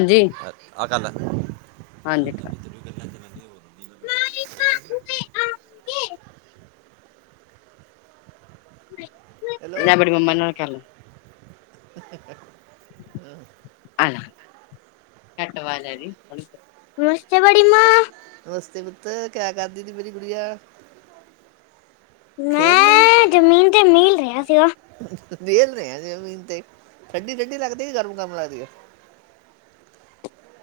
ਹਾਂਜੀ ਆ ਗੱਲ ਹੈ। ਹਾਂਜੀ। [unintelligible] [unintelligible] ਹੈਲੋ ਇਹ ਬੜ ਮ ਮਨ ਕਰੱਲ ਨਮਸਤੇ ਬਾਡੀ ਮਾ ਨਮਸਤੇ ਪੁੱਤਰ ਕਿਆ ਕਰਦੀ ਦੀ ਮੇਰੀ ਕੁੜੀਆ। ਮੈਂ ਜ਼ਮੀਨ ਦੇ ਮੀਲ ਰਿਹਾ ਸੀਗਾ ਵੇਲ ਰ ਹਜਮੀਨ ਤੇ ਠੰਡੀ ਠੰਢਡੀ ਲੱਗਦੀ ਗਰਮ ਗਰਮ ਲੱਗਦੀ ਹੈ।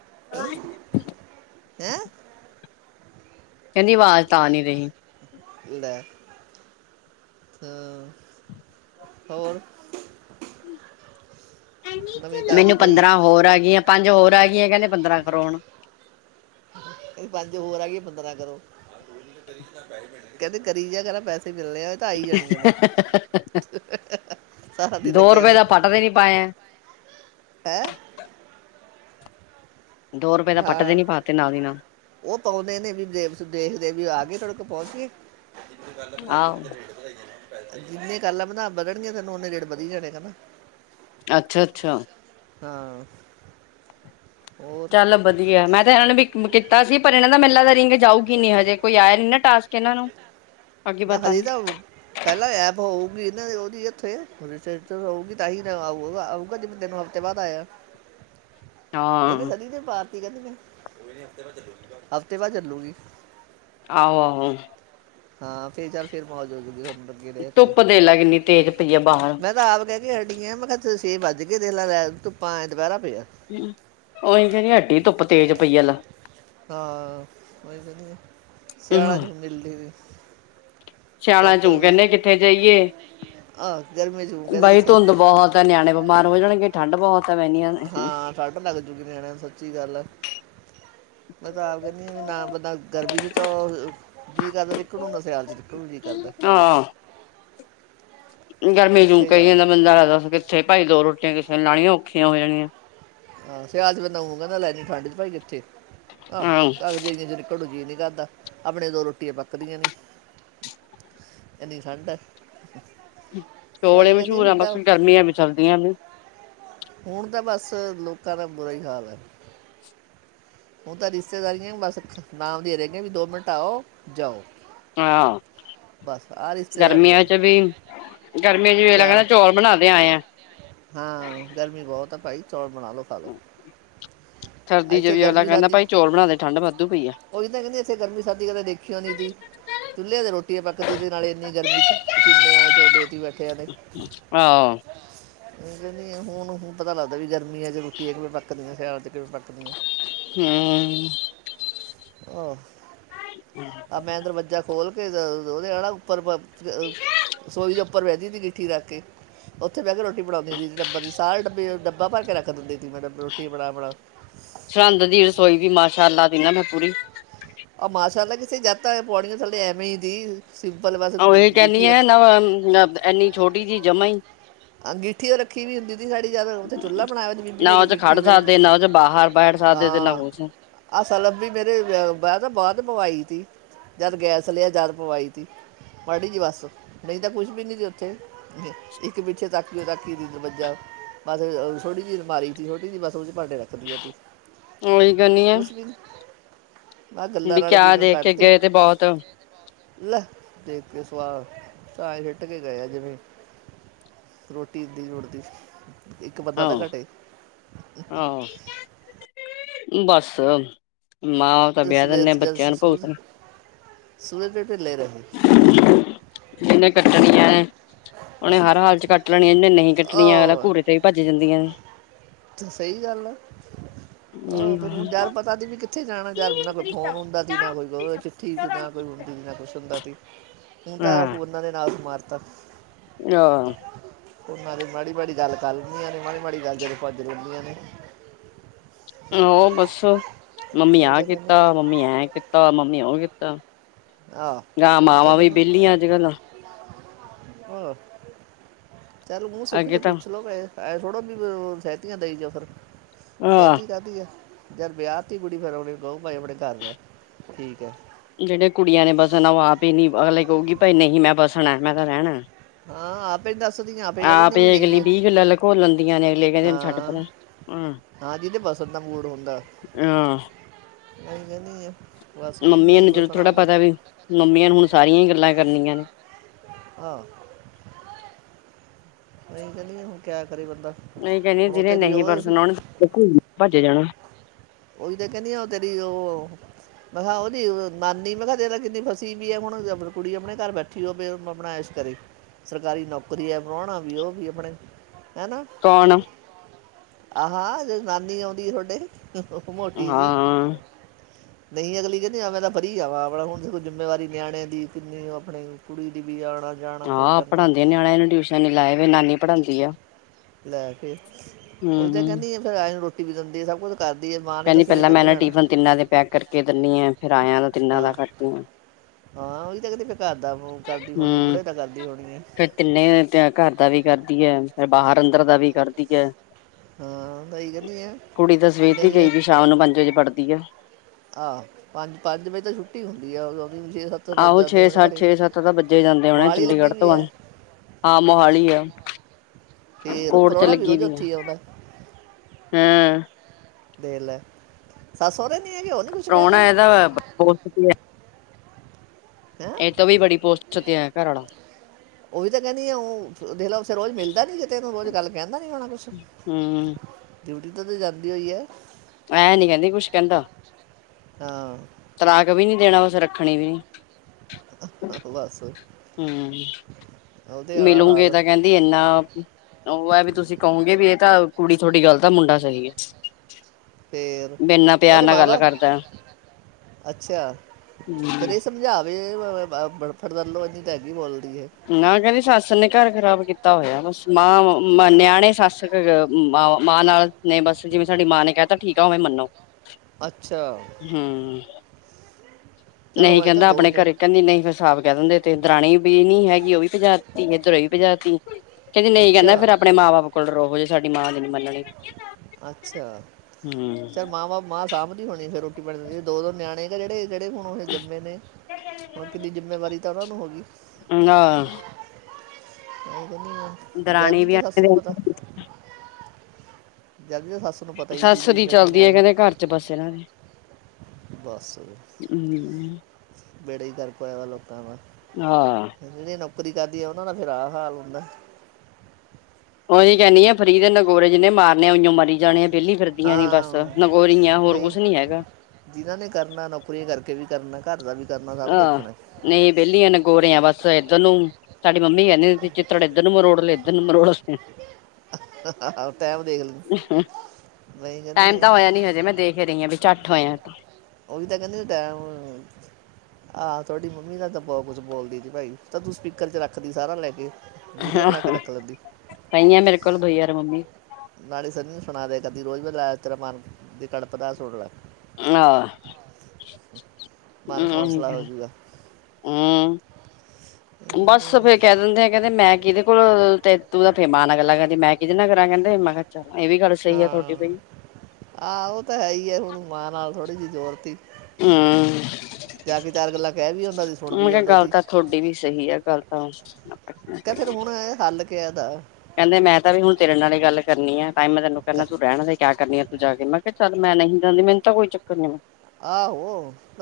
[unintelligible] ਹੈ ਕਹਿੰਦੀ ਆਵਾਜ਼ ਤਾਂ ਆ ਨਹੀਂ ਰਹੀ। ਲੈ ਹਾਂ, ਹੋਰ ਨਵੀਂ ਤਾਜੀ ਮੈਨੂੰ ਕੋਈ ਪੰਦਰਾਂ ਹੋਰ ਆ ਗਈਆਂ ਪੰਜ ਹੋਰ ਆ ਗ ਕਹਿੰਦੇ ਪੰਦਰਾਂ ਕਰੋਣ ਕ ਪੰਜ ਹੋਰ ਆ ਗਏ ਪੰਦਰਾਂ ਕਰੋ ਕਹਿੰਦੇ ਕਰੀ ਜਾ ਕਰਾ ਪੈਸੇ ਮਲ ਤਾਂ ਆਈ ਜਾਣੀਆਂ ਨੇ ਸਾਰ ਨ ਦੋ ਲੱਗਿਆ ਰੁਪਏ ਹੈਂ। ਦਾ ਫੱਟ ਤੇ ਨੀ ਪਾਇਆ ਦੋ ਰੁਪਏ ਦਾ ਫੱਟ ਤੇ ਹਾਂ ਨੀ ਪਾਤੇ ਨਾਲ ਦੀ ਨਾਲ ਉਹ ਪਾਉਂਦੇ ਨੇ ਵੀ ਦੇਖਦੇਵ ਆ ਗਏ ਤੁਹਾਡੇ ਕੋਲ ਪਹੁੰਚਏ ਜ ਵੱਲ ਆਹੋ ਰਹੀੜਹੀ ਜਿੰਨੀਆਂ ਗੱਲਾਂ ਬਧ ਵਧਣਗੀਆਂ ਤੈਨੂੰ ਓਨੇ ਰੇਟ ਵਧੀ ਜਾਣੇ ਹਨਾ। ਅੱਛਾ ਅੱਛਾ। ਹਾਂ। ਹੋਰ ਚੱਲ ਵਧੀਆ ਮੈਂ ਤੇ ਇਹਨਾਂ ਨੂੰ ਵੀ ਕੀਤਾ ਸੀ ਪਰ ਇਹਨਾਂ ਦਾ ਮੇਨ ਲਗਦਾ ਰਿੰਗ ਜਾਊਗੀ ਨੀ ਹਜੇ ਕੋਈ ਆਯਾ ਨੀ ਨਾ ਟਾਸਕ। ਕਿਹਨਾਂ ਨੂੰ। ਅੱਗੇ ਨਾ ਪਤਾ ਹਜੇ ਨੀ ਜਾਓ, ਪਹਿਲਾਂ ਐਪ ਹੋਊਗੀ ਇਹਨਾਂ ਦੀ ਉਹਦੀ ਉੱਥੇ। ਰਜਿਸਟਰ ਹੋਊਗੀ ਤਾਂ ਹੀ ਤੈਨੂੰ ਆਊਗਾ ਆਊਗਾ ਜਬ ਤੈਨ ਹਫ਼ਤੇ ਬਾਅਦ ਆਇਆ। ਹਾਂ ਇਹਨੇ ਸਨੀ ਦੇ ਪਾਰ ਕੀ ਕਹਿੰਦੇ ਨੇ, ਹਫ਼ਤੇ ਬਾਅਦ ਚੱਲੂਗੀ। ਆਹੋ ਆਹੋ। ਹਾਂ ਫੇਰ ਚੱਲ ਫੇਰ ਮੌਜ ਹੋਜੂਗੀ ਹ ਧੁੱਪ ਦੇਖ ਲੈ ਕਿੰਨੀ ਤੇਜ਼ ਪਈ ਆ ਬਾਹਰ। ਇਥੇ ਛੇ ਵੱਜ ਕੇ ਦੇਲ ਲੈ, ਧੁਪਾ ਐਏ ਦੁਪਹਿਰਾ। ਪਿਆ ਔ ਇਂਜ ਚੜ੍ਹਿਆ, ਹੱਟੀ ਧੁੱਪ ਤੇਜ ਪਈ ਹੈ ਲ। ਹਾਂ ਕੋਈ [unintelligible] ਲੈ ਸਿਆਨਾ ਜੋ ਮਿਲਦੀ। ਚੱਲ ਸਿਆਲਾਂ ਚੂੰ ਕਹਿੰਨੇ ਤਾਂ ਕਿੱਥੇ ਜਾਈਏ? ਆ ਗਰਮੀ ਚ ਹੂੰ ਕਹਿੰਦੇ ਬਾਈ ਕਿੱਥੇ ਧੁੰਦ ਬਹੁਤ ਹੈ ਨਿਆਣੇ ਬਿਮਾਰ ਹੋ ਜਾਣਗੇ, ਠੰਢ ਬਹੁਤ ਹੈ ਪੈਣੀਆਂ ਨੇ ਹਾਂ, ਸੱਟ ਲੱਗ ਜੁਗੀ ਨਿਆਣੇ ਦੇ ਸੱਚੀ ਗੱਲ ਏ। ਮੈਂ ਤਾਂ ਆਪ ਕਹਿੰਦੀ ਹ ਵੀ ਨਾ ਬੰਦਾ ਗਰਮੀ ਚ ਚੋ ਜੀ ਕਰਦਾ ਰਕ [unintelligible] ਨੂੰ ਹੁੰਦਾ ਸਿਆਲ ਚ ਰਕ [unintelligible] ਵੀ ਜੀ ਕਰਦਾ। ਹਾਂ ਗਰਮੀ ਜੂਮ ਕਿੱਥੇ ਕਹੀ ਜਾ ਜਾਂਦਾ ਬੰਦਾ ਦਸ ਕਿੱਥੇ ਭਾਈ ਦੋ ਰੋਟੀ ਕਿਸੇ ਲਾਣੀਆਂ ਔਖੀਆਂ ਹੋ ਜਾਣੀਆਂ? ਅਹ ਸਿਆਲ ਚ ਬਂਦਾ ਓਮ ਕਹਿੰਦਾ ਲੈਜੀ ਠੰਡ ਚ ਭਾਈ ਕਿੱਥੇ ਅਹ ਹਾਂ ਹਦੇ [unintelligible] ਚੋਂ ਨਿਕਲੂ ਜੀ ਨੀ ਕਰਦਾ। ਆਪਣੇ ਦੋ ਰੋਟੀਆਂ ਪੱਕਦੀਆਂ ਨੀ, ਇਨੀ ਠੰਡ ਹੈ। ਚੋਲੇ ਸਹੀ ਕਹਿੰਦੀ ਮਸ਼ਹੂਰ ਆ ਹੁਣ ਤਾਂ ਬੱਸ ਗਰਮੀਆਂ ਵੀ ਚੱਲਦੀਆਂ ਨੇ। ਹੁਣ ਤਾਂ ਬਸ ਲੋਕਾਂ ਦਾ ਬੁਰਾ ਹੀ ਹਾਲ ਹੈ। ਹੁਣ ਤਾਂ ਰਿਸ਼ਤੇਦਾਰੀਆਂ ਬਸ ਨਾਮ ਦੇ ਰਹਿ ਗਈ ਵੀ ਦੋ ਮਿੰਟ ਆਓ ਜਾਓ। ਹਾਂ, ਬਸ ਆ ਰਿਸ਼ਤੇਦਾਰੀਆਂ ਗਰਮੀਆਂ ਨੇ ਚ ਵੀ, ਗਰਮੀਆਂ ਚ ਵੇ ਸਿਆਲ ਕਹਿੰਦਾ ਚੌਲ ਬਣਾਦੇ ਆਏ ਆ। ਹਾਂ ਗਰਮੀ ਬਹੁਤ ਆ ਭਾਈ ਚੌਲ ਬਣਾ ਲੋ ਖਾਲੋ। ਸਰਦੀ ਚ ਇੱਥੇ ਵੀ ਅਗਲਾ ਗਰਮੀ ਕਹਿੰਦਾ ਸ਼ਰਦੀ, ਭਾਈ ਚੌਲ ਬਣਾਦੇ ਠੰਢ ਵਾਧੂ ਪਈ ਆ ਉਹੀ ਤਾਂ ਕਹਿੰਦੀ ਇੱਥੇ ਗਰਮੀ ਸ਼ਰਦੀ ਕਦੇ ਦੇਖਿਓ ਨਹੀਂ ਜੀ। ਚੁੱਲੇ ਤੇ ਰੋਟੀ ਪੱਕਦੀ ਤੇ ਨਾਲੇ ਇੰਨੀ ਗਰਮੀ ਚ ਪਸੀਨੇ ਏ ਚੋੰਦੇ ਸੀ ਬੈਠੇਆ ਦੇ। ਆਹੋ [unintelligible] ਨਹੀਂ ਹੁਣ ਹੁਣ ਪਤਾ ਲੱਗਦਾ ਵੀ ਗਰਮੀ ਮੀਆਂ ਜ ਰੋਟੀਆ ਇੱਕ ਵੀ ਪੱਕਦੀਆਂ। ਹ [unintelligible] ਦੇ [unintelligible] ਹੂੰ‌। ਔ ਹ ਆ ਮੈਂ ਦਰਵਾਜਾ ਖੋਲ। ਉਹਦੇ ਆਾ ਉੱਪਰ ਰਸੋਈ ਦੇ ਉੱਪਰ ਬਹਿੰਦੀ ਹੁੰਦੀ ਗਿੱਠੀ ਰੱਖ ਕੇ ਉੱਥੇ ਬਹਿ ਕੇ ਰੋਟੀ ਬਣਾਉਂਦੀ ਹੁੰਦੀ ਸੀ ਡੱਬਾ ਦੀ ਸਾਰੇ ਡੱਬੇ ਡੱਬਾ ਭਰ ਕੇ ਰੱਖ ਦਿੰਦੇ ਸੀ ਮੈਂ ਡੱਬੇ ਰੋਟੀ ਬਣਾ ਬਣਾ ਸਰੰਦ ਦੀ ਰਸੋਈ ਵੀ ਮਾਸ਼ਾ ਅੱਲਾਹ ਦੀਨਾ ਮੈਂ ਪੂਰੀ ਜਾਤਾਂ ਪਾੌੜੀਆਂ ਥੱਲੇ ਐਵੇਂ ਹੀ ਸੀ। ਹੀ ਕਹਿੰਦੀ ਆ ਨਾ ਇਨੀ ਛੋਟੀ ਜਿਹੀ ਜਮਾ ਹੀ। ਗਿੱਠੀ ਰੱਖੀ ਵੀ ਹੁੰਦੀ ਗੰਦੀ ਸੀ ਉਥੇ ਚੁੱਲ੍ਹਾ ਬਣਾਇਆਦੀ ਮੀਮੀ ਨੇ ਨਾ ਉਹ ਚ ਖੜ ਗਿੱਠੀ ਮੇਰੇ ਸਕਦੇ ਨਾ ਉਹ ਚ ਬਾਹਰ ਬੈਠ ਸਕਦੇ ਤੇ ਨਾ ਹਾਂ ਕੁਛ ਆਸਾ ਲੱਭੀ ਮੇਰੇ ਤਾਂ ਬਾਅ ਪਵਾਈ ਸੀ। ਜਦ ਗੈਸ ਲਿਆ ਜਦ ਪਵਾਈ ਤੀ--ਮਾੜੀ ਜੀ ਬੱਸ ਨਹੀਂ ਤਾਂ ਕੁਛ ਵੀ ਨੀ ਸੀ ਉੱਥੇ ਪਿੱਛੇ ਤਾਕੀ ਤਾੱਕੀ ਦਰਵਾਜਾ ਬਸ ਜੀ ਛੋਟੀ ਜਿਹੀ ਅਲਮਾਰੀ ਸੀ ਛੋਟੀ ਜਹੀ ਬਸ ਵਡੇ ਰੱਖਦੀ ਆ ਤੂੰ ਉਹੀ ਕਹਿੰਨੀ ਆ ਕੁਛ ਵੀ ਨੀ ਵੀ ਕਿਆ ਦੇਖ ਕੇੱ ਗਏ ਤੇ ਬਹੁਤ ਲੈ ਦੇਖ ਕੇ ਸਵਾਲ ਸਏ ਹਿੱਟ ਕੇ ਗਏ ਜਿਵੇਂ ਰੋਟੀ ਦੀ ਲੋੜਦੀ ਹਾਂ ਹਾ ਬੱਸ ਮਾਂ ਬਾਪ ਤਾਂ ਵਿਆਹ ਦਿੰਦੇ ਆ ਬੱਚਿਆਂ ਨੂੰ ਭੁਗਤ [inaudible] ਫਿਰੱਲ ਰ ਸੀ ਜਿਹਨੇ ਉਹਨੇ ਹਰ ਹਾਲ ਚ ਕੱਟ ਲੈਣਾ। ਨਹੀਂ ਕੱਟਣੀਆਂ ਉਹ ਘੂਰੇ ਤੇ ਵੀ ਭੱਜ ਜਾਂਦੀਆਂ। ਆਹ ਨੇ ਫਿਰ ਹੁਣ ਯਾਰ ਪਤਾ ਤ ਵੀ ਕਿੱਥੇ ਜਾਣਾ ਯਾਰ ਕੋਈ ਫੋਨ ਹੁੰਦਾ ਸੀ ਨਾ ਕੋਈ ਚਿੱਠੀ ਨਾ ਕੋਈ ਹੁੰਦੀ ਸੀ ਨਾ ਕੁਛ ਹੁੰਦਾ ਸੀ। ਹ ਤਾਂ ਹਾਂ ਉਹਨਾਂ ਦੇ ਨਾਲ ਮਾਰ ਤਬ ਆਹ ਉਹਨਾਂ ਦੀ ਮਾੜੀ ਮਾੜੀ ਗੱਲ ਕਰ ਲੈਂਦੀ ਨੇ ਮਾੜੀ, ਮਾੜੀ ਗੱਲ ਜਦੋਂ ਭੱਜ ਲੈਂਦੀ ਨੇ। ਆਹ ਬੱਸ ਮੰਮੀ ਆ ਉਹ ਤਾਂ ਕੀਤਾ, ਕਹਿੰਦੀ ਆ ਮੰਮੀ ਐਂ ਕੀਤਾ, ਮੰਮੀ ਉਹ ਕੀਤਾ। ਤਾਂ। ਆਹ ਉਲਟ ਗ ਵਿਹਲੀਆਂ ਅੱਜ ਕੱਲ ਹੋ ਚੱਲੋ ਮੂੰ ਸੁਖ ਤੋਂਚ ਅੱਗੇ ਤਾਂ ਪੁੱਛ ਲ ਲੋ ਕ ਐ ਥੋੜੋ ਵੀ ਸਹਿਤੀਆਂ ਦਈ ਜਾ ਫਿਰ ਆਹ ਸਹਿਤੀ ਕਾਹਦੀ ਹੈ। ਯਾਰ ਵਿਆਹ ਤੇ ਕੁੜੀ ਫੇਿਰ ਆਉਣੀ ਕਹੋ ਭਾਈ ਆਪਣੇ ਘਰ ਠੀਕ ਹੈ। ਜਿਹੜੇ ਕੁੜੀਆਂ ਨੇ ਬਸਣ ਉਹ ਆਪ ਹੀ ਨੀ ਅਗਲੇ ਕਹੂਗੀ ਭਾਈ ਨਹੀਂ ਮੈਂ ਬਸਣਾ। ਮੈਂ ਤਾਂ ਰਹਿਣਾ। ਹਾਂ ਆਪੇ ਦੱਸਦੀ ਆਪੇ ਕ ਦਦੀ ਆਪ ਹੀ ਵੀ ਨਹੀਂ ਅਗਲੀ ਆ। ਵੀਹ ਗੱਲਾਂ ਲਕੋ ਲੈਂਦੀਆਂ ਨੇ ਅਗਲੇ ਕਹਿੰਦੇ ਛੱਡ ਹਾਂ ਪਰਾ। ਹਾਂ ਜਿਦੇ ਬਸੰਤ ਦਾ ਮੂਡ ਹੁੰਦਾ ਹਾਂ [inaudible] ਜਿਹਨੂੰ ਮੰਮੀਆਂ ਨਹੀਂ ਨੂੰ ਚਦੋ ਵਸਣਾ ਥੋੜ੍ਹਾ ਉਹਨੇ ਪਤਾ ਵੀ ਮੰਮੀਆਂ ਨੂੰ ਹੁਣ ਸਾਰੀਆਂ ਹੀ ਗੱਲਾਂ ਕਰਨੀਆਂ ਨੇ ਆਾਂ ਨਹੀਂ, ਗਰਮੀ ਹੁਣ ਕਹਿਰ ਨਹੀਂ ਕਹਿੰਦੀ, ਜਿਹਨੇ ਨਹੀਂ ਪਰ ਸੁਣਾ ਜਾਣਾ ਉਹੀ ਤੇ ਕਹਿੰਦੀ ਆ, ਉਹ ਤੇਰੀ ਉਹ ਮੈਂ ਕਿਹਾ, ਉਹ ਨੀ ਨਾਨੀ ਮੈਂ ਕਿਹਾ ਤੇਰਾ ਕਿੰਨੀ ਫਸੀ ਵੀ ਆ, ਹੁਣ ਕੁੜੀ ਆਪਣੇ ਘਰ ਬੈਠੀ ਉਹ ਆਪਣਾ ਐਸ਼ ਕਰੀ ਸਰਕਾਰੀ ਨੌਕਰੀ ਹੈ, ਪ੍ਰਹੁਣਾ ਵੀ ਉਹ ਵੀ ਆਪਣੇ ਹਨਾ, ਕੌਣ ਹਾਂ। ਆਹਾ ਨਾਨੀ, ਆਉਂਦੀ ਤੁਹਾਡੇ ਉਹ ਮੋਟੀ ਜੀ ਨਹੀਂ ਅਗਲੀ ਕਹਿੰਦੀ ਆ, ਮੈਂ ਤਾਂ ਫਰੀ ਜਾਵਾਂ ਆਪਣਾ ਹੁਣ ਦੇਖੋ ਜਿੰਮੇਵਾਰੀ ਨਿਆਣੇ ਦੀ ਕਿੰਨੀ ਉਹ ਆਪਣੀ ਕੁੜੀ ਦੀ ਵੀ ਆਣਾ ਹਾਂ ਪੜ੍ਹਾਂਦੇ ਨਿਆਣਿਆਂ ਨੂੰ, ਟਿਊਸ਼ਨ ਲਗਾਇਆ ਨਾਲੇ ਪੜ੍ਹਾਉਂਦੀ ਆ ਲੈ ਫੇਰ ਹੂੰ ਉਹੀ ਤਾਂ ਹੂੰ। ਕਹਿੰਦੀ, ਆ ਫਿਰ ਆਏ ਨੂੰ ਰੋ ਵੀ ਜਾਂਦੀ ਸਭ ਕੁਛ ਕਹਿੰਦੀ ਪਹਿਲਾਂ ਮੈਂ ਨਾ ਟਿਫਨ ਤਿੰਨਾਂ ਦੇ ਪੈਕ ਕਰਕੇ ਦਿੰਦੀ ਆ, ਫਿਰ ਆਇਆ ਦਾ ਤਿੰਨਾਂ ਦਾ ਹਾਂ ਕਰਦੀ ਆ ਹਾਂ ਉਹੀ ਤਾਂ ਕਹਿੰਦੀ ਫਿਰ ਘਰ ਦਾ ਉਹ ਕਰਦੀ ਹੋਣੀ ਹਮ ਬੁੜੇ ਦਾ ਕਰਦੀ ਹੋਣੀ ਆ ਫਿਰ ਤਿੰਨੇ ਘਰ ਦਾ ਵੀ ਕਰਦੀ ਹੈ, ਫਿਰ ਬਾਹਰ ਅੰਦਰ ਦਾ ਵੀ ਕਰਦੀ ਹੈ ਹਾਂ ਸਹੀ ਕਹਿੰਦੀ ਆ ਕੁੜੀ ਤਾਂ ਸਵੇਰ ਦੀ ਗਈ ਵੀ ਸ਼ਾਮ ਨੂੰ ਪੰਜ ਵਜੇ ਪੜ੍ਹਦੀ ਹੈ ਆਹੋ ਪੰਜ -ਪੰਜ, ਵਜੇ ਤੋਂ ਛੁੱਟੀ ਹੁੰਦੀ ਆ ਉ ਛੇ ਸੱ ਆਹੋ ਛੇ -ਸੱਤ, ਛੇ- ਸੱਤ ਤਾਂ ਬੱਜੇ ਜਾਂਦੇ ਹੋਣੇ ਮੋਹਾਲੀ ਲੱਗੀ ਚੰਡੀਗੜ੍ਹ ਵੀ ਤੋਂ ਆ ਹਾਂ ਮੋਹਾਲੀ ਕਲੀ ਹੈ। ਫੇਰ ਪ੍ਰਾਹੁਣਾ ਵੀ ਰੋਜ ਉੱਥੇ ਈ ਆਉਂਦਾ? ਹਮ ਦੇਖ ਲੈ, ਸੱਸ ਸੋਰੇ ਪ੍ਰਾਹੁਣਾ ਇਹਦਾ ਕਰੋੜਪਤੀ ਹੈ ਐ। ਹੈਂ, ਬੜੀ ਪੋਸਟ ਤੇ ਹੈ ਘਰ ਵਾਲਾ ਉਹ ਵੀ ਤਾਂ ਕਹਿੰਦੀ ਆ, ਉਹ ਦੇਖ ਲੇ ਰੋਜ਼ ਮਿਲ ੀ ਜੇ ਤਨੂੰ ਰੋ ਗੱਲ ਕਿੰਦਾ ਹੋਣਾ ਕੁਛ ਹਮ ਡਿਊਟੀ 'ਤੇ ਤਾਂ ਜਾਂਦੀ ਹੋਈ ਹੈ ਐ ਨੀ ਕਹਿੰਦੀ ਕੁਛ ਕਹਿੰਦਾ ਹਾਂ ਤਲਾਕ ਵੀ ਨੀ ਦੇਣਾ, ਵੈਸੇ ਰੱਖਣੀ ਵੀ ਨੀ ਬਸ ਹਮ ਉਹਦੇ ਵਾਲਾ ਮਿਲਗੇ, ਹਾਲ ਤਾਂ ਕਹਿੰਦੀ ਇੰਨਾ ਉਹ ਹੈ ਵੀ ਤੁਸੀਂ ਕਹੋਗੇ ਵੀ ਇਹ ਤਾਂ ਕੁੜੀ ਤੁਹਾਡੀ ਗੱਲ ਤਾਂ ਮੁੰਡਾ ਸਹੀ ਹੈ। ਫੇਰ ਵੀ ਇੰਨਾ ਪਿਆਰ ਉਹਦੇ ਨਾਲ ਮਾਂ ਗੱਲ ਬਾਪ ਕਰਦਾ ਅੱਛਾ ਹਮ ਫੇਰ ਇਹ ਸਮਝਾ ਬਫੜ ਦਰ ਲ ਅ ਤੇ ਹੈਗੀ ਬੋਲ ਨਾ ਕਹਿੰਦੀ ਸੱਸ ਸੱਸ ਨੇ ਘਰ ਖ਼ਰਾਬ ਕੀਤਾ ਹੋਇਆ ਬਸ ਮਾਂ ਨਿਆਣੇ ਸੱਸ ਮਾਂ ਨਾਲ ਨੇ ਬਸ ਜਿਵੇਂ ਸਾਡੀ ਮਾਂ ਨੇ ਕਹਿਤਾ ਠੀਕ ਆ ਉਵੇਂ ਮੰਨੋ। ਅੱਛਾ ਹਮ। ਚਲ ਨਹੀਂ ਹੋਏ ਤਾਂ ਕਹਿੰਦਾ ਦੋ ਆਪਣੇ ਨੇ ਘਰੇ ਕਹਿੰਦੀ ਨਹੀਂ ਫਸਾਵ ਕਹਿ ਦਿੰਦੇ ਤੇ ਦਰਾਣੀ ਵੀ ਨੀ ਹੈਗੇ। ਉਹ ਵੀ ਜਾਤੀ ਇੱਧਰੋਂ ਵੀ ਭਜਾਤੀ ਕਹਿੰਦੀ ਨਹੀਂ ਕਹਿੰਦਾ ਅੱਛਾ ਫਿਰਰਣੇ ਮਾਂ ਬਾਪ ਕੋਲ ਰੋ। ਸਾਡੀ ਮਾਂ ਦੇ ਨੀ ਮੰਨਣੀ। ਅੱਛਾ ਚ ਹਮ ਮ ਬਾਪ ਮ ਸਾਂਭ ਦੀ ਹੋਣੀ ਫਿਰ ਰੋਟੀ ਪਾਣੀ ਦਦੀ ਦੋ ਨਿਆਣੇ ਗ ਜਿਹੜੇ ਜਿਹੜੇ ਹੁਣ ਉਹ ਜਿੰਮੇ ਨੇ ਹੁਣ ਕਿੰਨੀ ਜਿੰਮੇਵਾਰੀ ਤਾਂ ਉਹਨਾਂ ਨੂੰ ਹੋ ਗਈ ਆਹ ਹ ਦਰਾਣੀ ਜਦੀ ਵੀ ਤ ਸੱਸ ਨੂੰ ਪਤਾ ਜਦ ਵੀ ਸੱਸ ਨੂੰ ਪਤਾ ਹੀ ਸੀ ਸੱਸ ਵੀ ਦੀ ਮੇਰੇ ਚਲਦੀ ਹੈ ਨਿਆਣੇ ਕਹਿੰਦੇ ਘਰ ਚ ਬੱਸੇ ਇਹਨਾਂ ਦੇ ਲੜਾਈ ਕਰਕੇ ਆਇਆ ਹਾਂ ਲੋਕੀ [unintelligible] ਨੌਕਰੀ ਕਰਦੀ ਆ ਉਹਨਾ ਦਾ ਫੇਿਰ ਆ ਹਾਲ ਹੁੰਦਾ ਦੀ ਕਹਿੰਦੀ ਆ ਫਰੀ ਦੇ ਨਗੋਰੇ ਜਿੰਹਨੇ ਮਾਰਨ ਆ ਉਓ ਮਰੀ ਜਾਣੇ ਵਿਹਲੀ ਫਿਰਦੀਆਂ ਨੇ ਬਸ ਹਾਂ ਨਗੋਰੀਆਂ ਹੋਰ ਨਹੀਂ ਕੁਛ ਨੀ ਹੈਗਾ ਜਿਹਨਾਂ ਨੇ ਕਰਨਾ ਨੌਕਰੀਆਂ ਕਰਕੇ ਵੀ ਕਰਨਾ ਘਰ ਦਾ ਵੀ ਕਰਨਾ ਸਭ ਆਹ ਦੇਖਣਾ ਨਹੀਂ ਵਿਹਲੀਆਂ ਨੇ ਗੋਰਿਆ ਬਸ ਇਏਧਰ ਨੂੰ ਸਾਡੀ ਮੰਮੀ ਕਹਿੰਦੀ ਸੀ ਚਿੱਤੜ ਇੱਧਰ ਨੂੰ ਮਰੋੜ ਲਏ ਇਧਰ ਨੂੰ ਮਰੋੜ ਟਾਈਮ ਦੇਖ ਲਈ ਮੈਂ ਕਹਿੰਦੀ ਟਾਈਮ ਹਾਂ, ਤਾਂ ਹੋਇਆ ਨੀ ਹਜੇ ਮੈਂ ਦੇਖ ਰਹੀ ਹਾਂ ਵੀ ਚੱਟ ਠ ਹੋਇਆ ਤ ਉਹ ਵੀ ਤਾਂ ਕਹਿੰਦੀ ਟਮ ਆਹ ਤੁਹਾਡੀ ਮੰਮੀ ਦਾ ਤਾਂ ਬਹੁਤ ਕੁਛ ਬੋਲਦੀ ਸੀ ਭਾਈ ਤਾਂ ਤੂੰ ਸਪੀਕਰ ਚ ਰੱਖਦੀ ਸਾਰਾ ਲੈ ਕੇ। ਵੀਡੀਓ ਬਣਾ ਕੇ ਰੱਖ ਲੈਂਦੀ ਸਈ ਆ ਮੇਰੇ ਕੋਲ ਬਈ ਯਾਰ ਮੰਮੀ ਨਾਲੀ ਸੰਨੀ ਨੂੰ ਸੁਣਾ ਦੇ ਕਦੀ ਰੋਜ਼ ਮ ਲਾਇ ਤੇਰਾ ਮਨ ਦੀ ਕਣਪ ਦਾ ਸੁਟ ਲ ਮਨ ਹੌਸਲਾ ਹੋ ਜਾਊਗਾ ਹਮ--ਹਮ ਬਸ ਫੇਰ ਕਹਿ ਦਿੰਦੇ ਆ ਕਹਿੰਦੇ ਮੈਂ ਕਿ ਇਹਦੇ ਕੋਲ ਤੂੰ ਤਾਂ ਫੇ ਮਾਂ ਨਾਲ ਗੱਲਲਾ ਕਹਦੀੈਂ ਕਿਹਦੇ ਨਾਲ ਕਰਾਂ ਕਹਿੰਦੇ ਮਾ ਖਰਾ ਹਾਂ ਆਹ ਉਹ ਤਾਂ ਹੈ ਹੀ ਹੈ ਹੁਣ ਮਾਂ ਨਾਲ ਥੋੜਾ ਜ ਜੋੋਰਤੀ ਹਾਂ। ਚਾਰ ਗੱਲਾਂ ਕਹਿ ਵੀ ਹੁੰਦਾ ਮ ਕਿਹਾ ਗੱਲ ਤਾਂ ਤੁਹਾਡੀ ਵੀ ਸਹੀ ਆ ਗੱਲਤ ਹਾਂ ਤੇ ਫੇਿਰ ਹੁਣ ਇਹ ਹੱਲ ਕ ਇਹਦਾ ਕਹਿੰਦੇ ਮੈਂ ਤਾਂ ਵੀ ਹੁਣ ਤੇਰੇ ਨਾਲ ਹੀ ਗੱਲ ਕਰਨੀ ਆ। ਟਾਈਮ ਤਨੂੰ ਇਹ ਤ ਕ- ਰਹਿ ਦਾ ਹੀ। ਕਿਆ ਕਰਨੀ ਆ ਤੂੰ ਜਾ ਕੇ ਮੈਂ ਕਿਹਾ ਚ ਮੈਂ ਨਹੀਂ ਜਾਂਦੀ ਮੈਨੂੰ ਤਾਂ ਕੋਈ ਚੱਕਰ ਨੀ ਮੈਂ। ਆਹੋ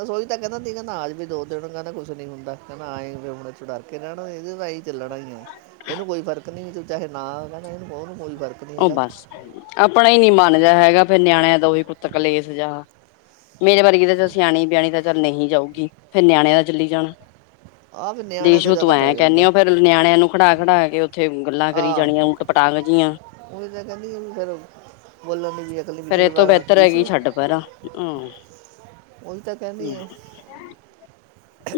ਰਸੋਹੀ ਤਾਂ ਕਹਿੰਦਾ ਸੀੀ ਅਜ ਵੀ ਦੋ ਦਿਨ ਕਹਿੰਦਾ ਕੁਛ ਨੀ ਹੁੰਦਾ। ਕਹਿੰਦਾ ਆਏਂ ਹ ਚੁਡਰ ਕੇ ਰਹਿਣਾ ਇਹਦੇ ਤਾਂਹੀ ਚੱਲਣਾ ਹੀ ਆਏ ਇਹਨੂੰ ਕੋਈ ਫਰਕ ਨੀ ਤੂੰ ਚਾਹੇ ਨਾ ਕਹਿੰਦਾ ਇਹਨੂੰ ਉਹਨੂੰ ਕੋ। ਉਹ ਬਸ ਆਪਣਾ ਹੀ ਨੀ ਮਨ ਜਾਹਾ ਹੈਗਾ ਫੇਿਰ ਨਿਆਣਿਆਂ ਦਾ ਉਹੀ ਪੁੱਤ ਕ ਲੇਸ ਜਹਾ ਮੇਰੇ ਵਰਗੀ ਦਾ ਚ ਸਿਆਣੀ ਵਿਆਣੀ ਦਾ ਗੱਲ ਨਹੀਂ ਜਾਊਗੀ ਫੇਿਰ ਨਿਆਣੇ ਦਾ ਚੱਲੀ ਜਾਣਾ ਆ ਵੀ ਨਿਆਣਿਆਂ ਤੋਂ ਦੇਸ਼ੋ ਤੂੰ ਜ਼ਿਆਦਾ ਪੈ ਐਂ ਜਾਂਦਾ ਕਹਿੰਦੇ ਫੇਰ ਨਿਆਣਿਆਂ ਨੂੰ ਖੜਾ ਖੜਾ ਕੇ ਉੱਥੇ ਗੱਲਾਂ ਕਰੀ ਜਾਣੀਆਂ ਉਲਟ ਪਟਾਗ ਜਆਂ। ਹੀ ਤਾਂ ਕਹਿੰਦੀ ਫੇਿਰ ਬੋਲਣ ਦੀ ਵੀ ਅਕਲੀ ਫੇਰ ਇਹ ਪਿਛਲੇ ਤੋਂ ਬਿਹਤਰ ਵਾਰਦੀ ਹੈਗੀ ਸੂ ਛੱਡ ਪਰਾਂ ਹੂੰ ਹੀ ਤਾਂ ਕਹਿੰਦੀ ਆ।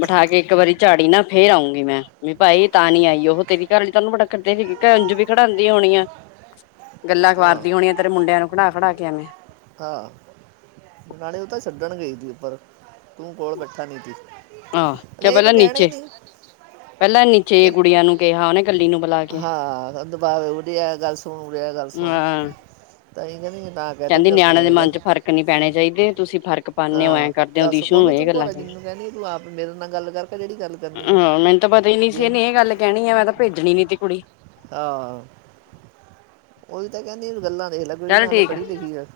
ਬਿਠਾ ਕੇ ਇੱਕ ਵਾਰੀ ਝਾੜੀ ਨਾ ਫੇਰ ਆਉਂਗੀ। ਮੈਂ ਵੀ ਭਾਈ ਤਾਂ ਨੀ ਆਈ ਉਹ ਤੇਰੀ ਘਰ ਲਈ ਤਹਨੂੰ ਬੜਕਦੇ ਸੀ ਘ ਅੰਝ ਵੀ ਖੜਾਂਦੀ ਹੋਣੀ ਆ। ਗੱਲਾਂ ਹਾਂ ਖਵਾਰਦੀ ਹੋਣੀਆਂ ਤੇਰੇ ਮੁੰਡਿਆਂ ਨੂੰ ਖੜਾ ਖੜਾ ਕੇ ਐਵੇਂ। ਹਾਂ ਪਰ ਤੂੰ ਕੋਲ ਬੈਠਾ ਨੀ ਤੀ ਆਹੋ ਚ ਪਹਿਲਾਂ ਨੀਚੇ ਪਹਿਲਾਂ ਨੀਚੇ ਇਹ- ਗੁੜੀਆਂ ਨੂੰ ਕਿਹਾ ਉਹਨੇ ਕੱਲੀ ਨੂੰ ਬੁਲਾ ਕੇ ਹਾਂ ਦੁਬਾਵੇ ਉੜੀ ਆ ਗੱਲ ਸੁਣ ਉਡੀੀ ਆਆ ਗੱਲ ਸੁਣ ਹਾਂ ਤਾਂ ਇਹ ਵੀ ਨਾ ਕਹਤਾ ਕਹਿੰਦੀ ਤਾਂ ਨਿਆਣਿਆਂ ਦੇ ਸੁਣਿਆ ਜਾ ਮਨ ਚ ਫਰਕ ਨਹੀਂੀ ਪੈਣੇ ਚਾਹੀਦੇ ਤੁਸੀਂ। ਫ਼ਰਕ ਪਾਉਦੇ ਹੋ ਐਂ ਹਾਂ ਕਰਦੇਓ ਦੱਸ ਦੀਸ਼ੂ ਨੂੰ ਉਹਨੂੰ ਇਹ ਤੂੰ ਗੱਲਾਂ ਭੋਰਾ ਹਹ ਜਿੰਨੂੰ ਕਹਿੰਦੀ ਤੂੰ ਆਪ ਮੇਰੇ ਨਾਲ ਗੱਲ ਕਰਕੇ ਜਿਹੜੀ ਗੱਲ ਕਰਨੀ ਹੈ ਮੈਨੂੰ ਤਾਂ ਪਤਾ ਹੀ ਨੀ ਵੀ ਸੀ ਇਹਨੂੰ- ਇਹਨੇ ਇਹ ਗੱਲ ਕਹਿਣੀ ਆ ਮੈਂ ਤਾਂ ਭੇਜਣੀ ਨੀ ਤੀ ਕੁੜੀ। ਆਾਂ। ਨਹੀਂ ਬੱਲ ਇਹ ਲਗਈ ਚੱਲ ਹੇ ਠੀਕ ਪੜ੍ਹੀ ਆ ਲਿਖੀ ਹੈ।